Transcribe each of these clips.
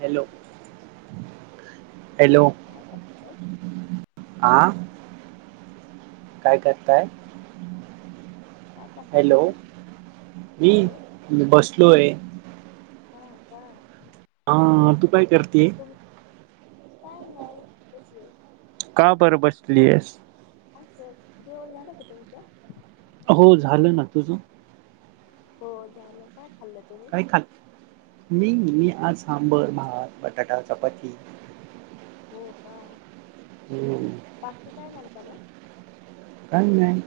Hello hello काय करताय ओ? आं काय करताय? काय करता हॅलो, तुम्ही? मी हॅलो मी बसलोय. हा का हा. तू काय करतेय? काही नाही बसले का बर बसलीयस? असंच जेवण झालं का तुमचं? हो झालं ना. तुझं? हो झालं पण काय खात मी-मी आज सांबर, भात, बटाटा, चपाती हो का हम्म बाकी काय म्हणता मग काही नाही.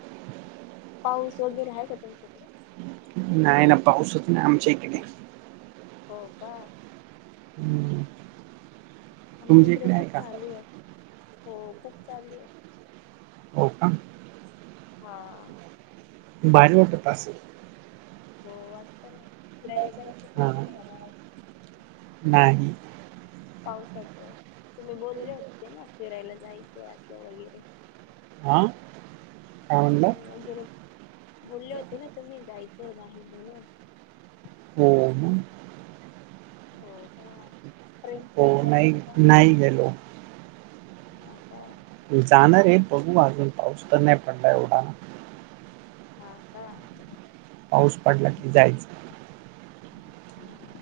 पाऊस वगैरे हाय का तुमच्याकडं? नाही ना पाऊसच नाही आमच्या इकडे हो का हम्म आमच्या तुमच्या इकडे आहे खूप का चालू आहे. हो खूप चालु हे हो का हा भारीट पा अस हो वाटत ना नलतयत हा नला नाही आहे नाही पावसाच तुम्ही बोलले होते ते ना फिरायला जायचंय असं वगैरे आा वगैरे बोलले होते ना तुम्ही जायचं बाहेर बोल हो हो हो का ट्रेन हो ट्रेन नाही नाही गेलो हो का जाणारे बघू अजून पाऊस तर नाही पडलाय उढाणा हा का पाऊस पडला की जायच ह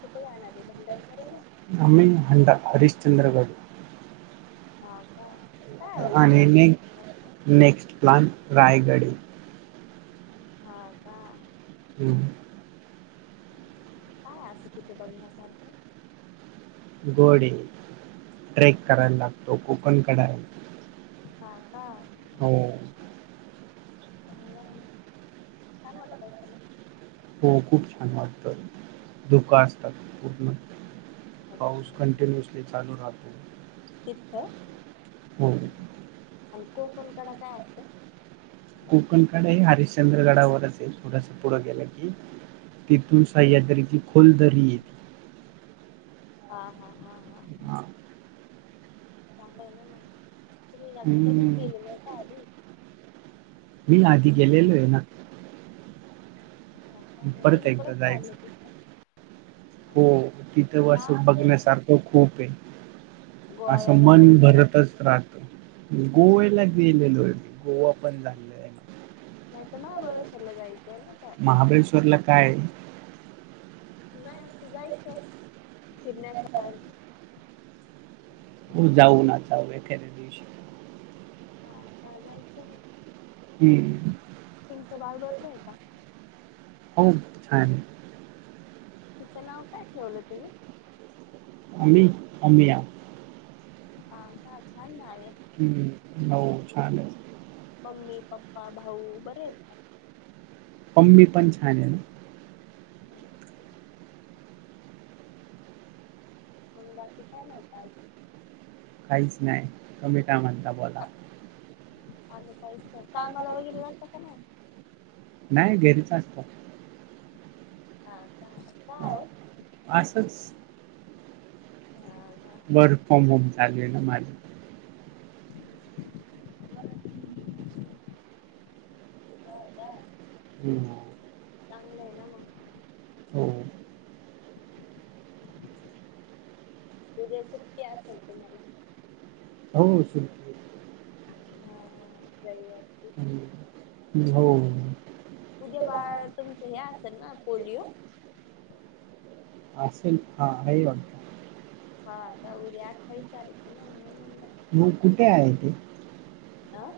कुठे जाणार आहे भंडण मम्मी नमिन हड हरीिश्चंद्र गड हाऊ का काय हो तिथं आणि असं न बघण्यासारखं नेक्स्ट प्लान रायगडी ह का हम्म काय असं तिथे बघण्यासारखं गोडे ट्रेक करायला लागतो ओपन करायला लागतो ह का हो चांगलं छान वाट असेल हो खूप छान वाटत धुक असतात हो पाऊस कंटिन्युअसली चालू राहतो तिथ हो आणि कोकणकड काय असत कोकणकडे हरिश्चंद्र गडावरचेल थोडस पुढं गेलं की तिथून सह्याद्री की खोलदरी य हा हा हा हा ह हां चांलं आहे ना म तुम् आता कधीच हम्म. गेले नाही का आधी मी ना आधी गेलेलो आहे ना अ्छ तुम्ही एकदा परत जायचं चालय ति हो तिथं वसून जायचं बघण्यासारखं खूप आहे असं गोव्याला मन जायचं ना भरतच राहत गोव्याला गेलेलो मी गोवा उत्पन झालं आहे महाभवेशाला जायचं आहे ना का महाबळेश्वरला काय आहे? नाही असं जायचं फिरण्याच्या का हो जाऊ ना जाऊ एखाद्या दिसवशी हा का जायचं ना हम्म. तुमचं बारबर हो छान तिचं नाव काय ठेवलं तुम्ही आमी आम्ही या हा का छान ना हम्म हो छान आहे. मम्मी, पप्पा, भाऊ बरे आहेत का. मम्मी पण छान आहे. हम् [inaudible] आणि बाकी काय मग काय म्हणताय. काहीच नाही. तूम्ही काय म्हणता बोला, आणि काय कामाला वगैरे जाता का नाही. नाही घरीच असतो हा का का ओ असं च हा का फ्रॉम होम चालू आहे ना माझं ह [unintelligible] हो का हम्म चांगलं आहे ना मग हो उद्या सुट्टी असेल तुम्हाला हो सुट्टी हा ह जाईल. हो उद्या बाळ तुमच हे असेल ना पोलिओ असेल हा आहे वाटत. हा का आठावीस तारीख आहे ना. मग कुठे आहे ते. आह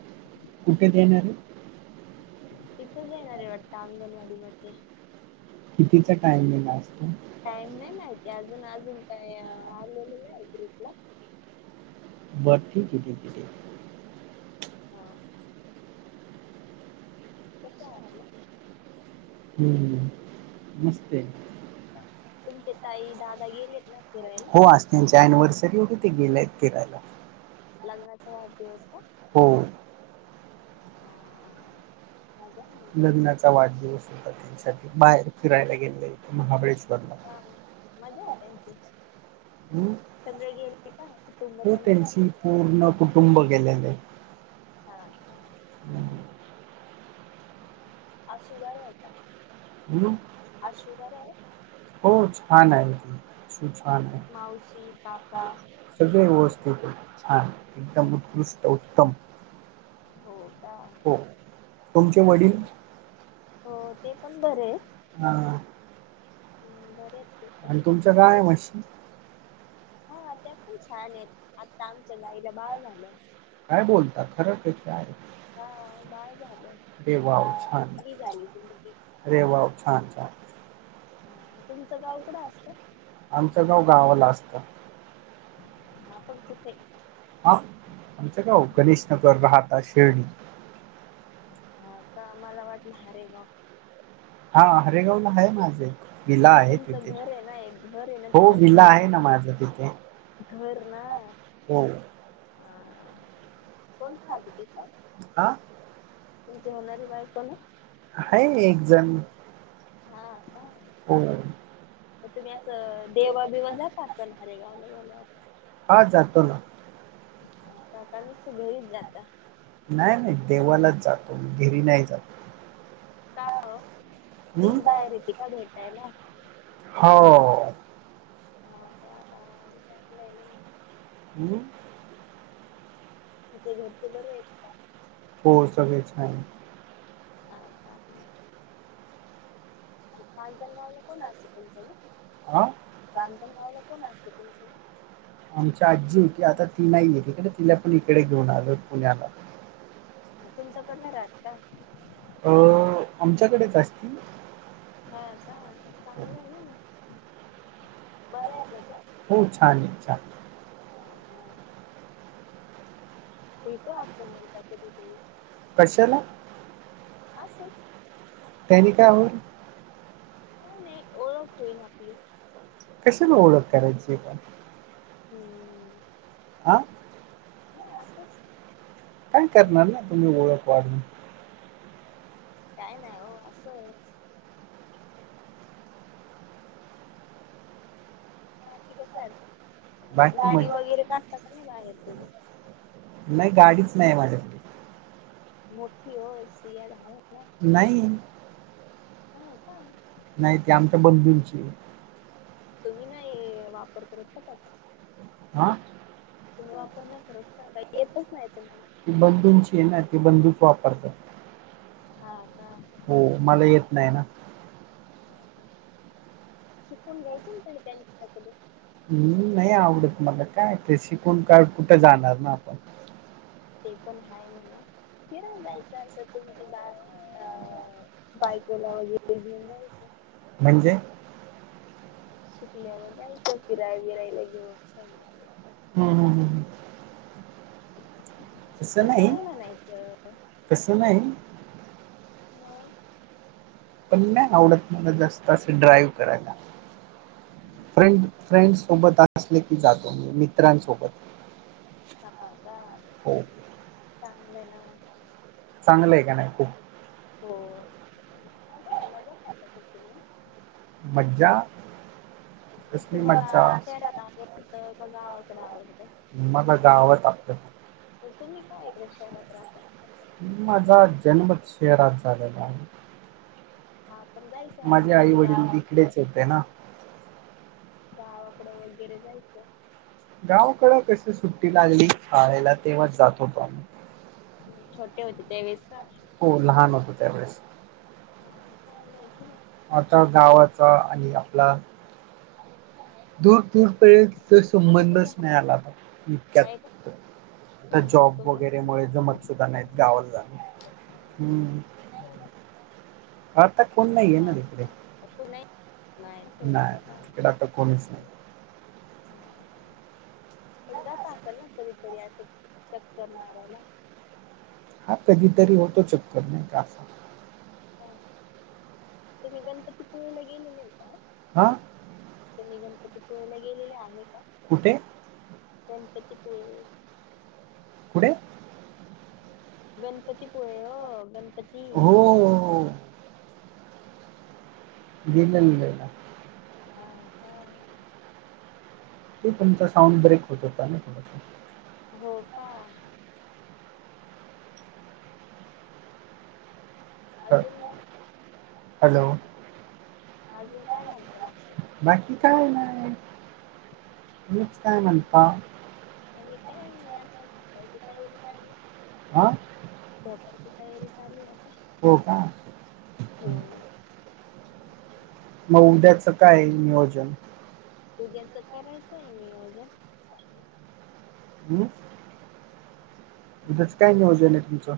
कुठं देणार हाय. इथंच येणार आहे वाटत अंगणवाडी मध्ये, कितीचा टाइम गेला असता. टाईम नाही माहीती अजून अजून काय आलेलं नाही ग्रुपला बरं ठीक आहे ठीक आहे ठीक हा कसे आहात. हम्म मस्त तुमचे ताई दादा गेलेत ना. फिरायला हो आज त्यांच्या एनिव्हर्सरी होते ते गेलेय फिरायला. लग्नाचा वाढदिवस का हो हा मजा आहे मग त्यांची लग्नाचा वाढदिवस होता त्यांच्या बाहेर फिरायला गेलेत. महाबळेश्वरला थकू [inaudible] कुटुंब हो त्यांचं त्यांची पूर्ण कुटुंब गेलेले. अच्छा आशु घरी आहे आता. हम् आशु वर आहे छान आहे शू छान आहे. मावशी काका सगळ व्यवस्थित आहे. छान आहे. एकदम उत्कृष्ट उत्तम हो का हो तुमचे वडील हो ते पण बरे आहेत. हा.. हम्म बरे आहेत ते आणि पण तुमचं काय? म्हशी हा ते पण छान! आहेत आता आमच्या गाईला बाळ झालं. काय बोलता खरं क काय? हा बाळ झाल आ जिलबी झाली अरे वाव छान छान तुमचं गाव कुठं असत? आमच गाव गावाला असत. ना आपण कुठे? हा आशेडी [inaudible] हा का? आम्हाला वाटलं हरेगाव. हा हरेगऊला आहे माझे विला आहे तुमचं तिथे घर आहे ना एक घर आहे ना हो तिथं विला आहे घर ना माझ तिथे. घर ना. हम् हा कोण [unintelligible] तिथ आ.. [inaudible] तुमची होणारी बायको ना? आहे एकजण. हा आ का? हो.. तर तुम्ही असं देवा बिवण जात असता हारेगावला गेल्या असं हा जातो ना जाताना सगळीच जाता? नाही नाही देवालाच जातो घरी नाही जात का तीच बाहेर येत का भेटायला? हो..... हो का [unintelligible] चांगल आहे. हम् तुच्या घरचे बरे आहेत का? हो सगळे छान आहेत ह का? आणि मांजणगाव ला कोण असत तुमचं आ.. माणजंणगावला कोण असतं तुमच? आमची आजी होती आता ती नाही आहे तकडे तिला पण इकडे घेऊन आलो पुण्याला. तुमचा कड नाही राहात का? अ आमच्याकडेच असतील हा का चांगलं आहे ना बरे आहेत त्या हो छान! छान? आहे हो का? भेटू आपण एकदा कधी करी? [inaudible] कशाला? असंच त्यांनी काय होईल. काय नाही ओळख होईल आपली कशाला ओळख करायची [inaudible] हम् [inaudible] नाही असंच काय करणार ना तुम्ही ओळख वाढून काय ना हो असं आहे बाकी कश बाकी गाडी मग वगैरे कातातात नाही बाहेर तझ नाही गाडीच नाही माझ्याक मोठी हो सयार आहे नाही हो का नाही ते आमच्या बंधूंची तुम्ही ना वापरतत का त्याचा हा तुम्ही वापर नाही करत का काही येतच नाही तुम्हा ती बंधूंची आहे ना ती बंधूच वापरतात हा का हो मला येत नाही ना. शिकून घ्यायच ना त त्यांच्याकडे. हम् नाही आवडतु मला काय क शिकण काळ कुठं जाणार ना आपण, ते पण आहे ना ना फिरण जायचं असं तु बा अ, बायकोला वगैरे घेऊन जायचं. म्हणजे शिकल्यावर जायचं फिरायला फिरायला घेऊन. हम्म हम् हम् हम ह कसं नाही कसं नाही. मग पण नाही आवडत मला जास्त असं ड्राईव करायला. फ्रें फ्रेंड सोबत असले की जातो मी मित्रांसोबत, ह का हो चांगलं आहे ना. चांगला आहे का नाही खूप. हो मजा मजा करत असशिला मज्जा कसली तुम्हाला मज्जा शहरला आवडतं का गावाकडे आवडतं. मला गावात आपल, ग तुम्ही काय एक शहरात राहता. माझा जन्मच शेहरात झालेला आहे. हा पण जायचं असं माझे आई कधी वडील गावात इकडेच होते ना. गावाकडं वगैरे जायचं. गावकड कशी सुट्टी लागली शाळेला तेव्हाच जात होतो आम्ही. छोटे होते त्यावेळेस का? हो लहान होतं त्यावेळेस. हा चांगलं आहे की म, आता गावाचा आणि आपला दूर दूरपर्यंत आता कुणी संबंधच नाही आला आहे का इतक्यात, आता नाही तिथं जॉब तुझं वगैरे मुळे जमत सुधा नाहीत गावाात जाण, हम्म आता कोण नाही आहे ना हा तिकडे. का नाही नाही कोणती नाही तिकड आता कोणच नाही. हम् पण जात असेल ना कधीतरी असं चक्कर मारायला. हा कधीतरी होतो चक्कर नाही काा, ह तुम्ही गणपतीपुळेला गेले नाही का? हां तुमी गणपतीपुळेला गेलेले आहे का? कुठे? गणपतीपुळे. कुठे? गणपतीपोळे हो गण हो-हो-ओ गेलेल्लय ना. हां कां ते तुमचा साऊंड ब्रेक होत होता नई थोडसा. हो का आजून ना, हॅलो आजून काय म्ह बाकी काय नाई. मीच काय म्हणताव? हमी काय नई आता झोपायची तयारी चाल्ली. हां प्रॉपरची तयारी चालूए आत् हो का अं हं मग उद्याचं काये नियोजन? उद्याचं करायचंय नियोजन चांगले. हम्म? उद्याच् काय नियोजनए तुमचं?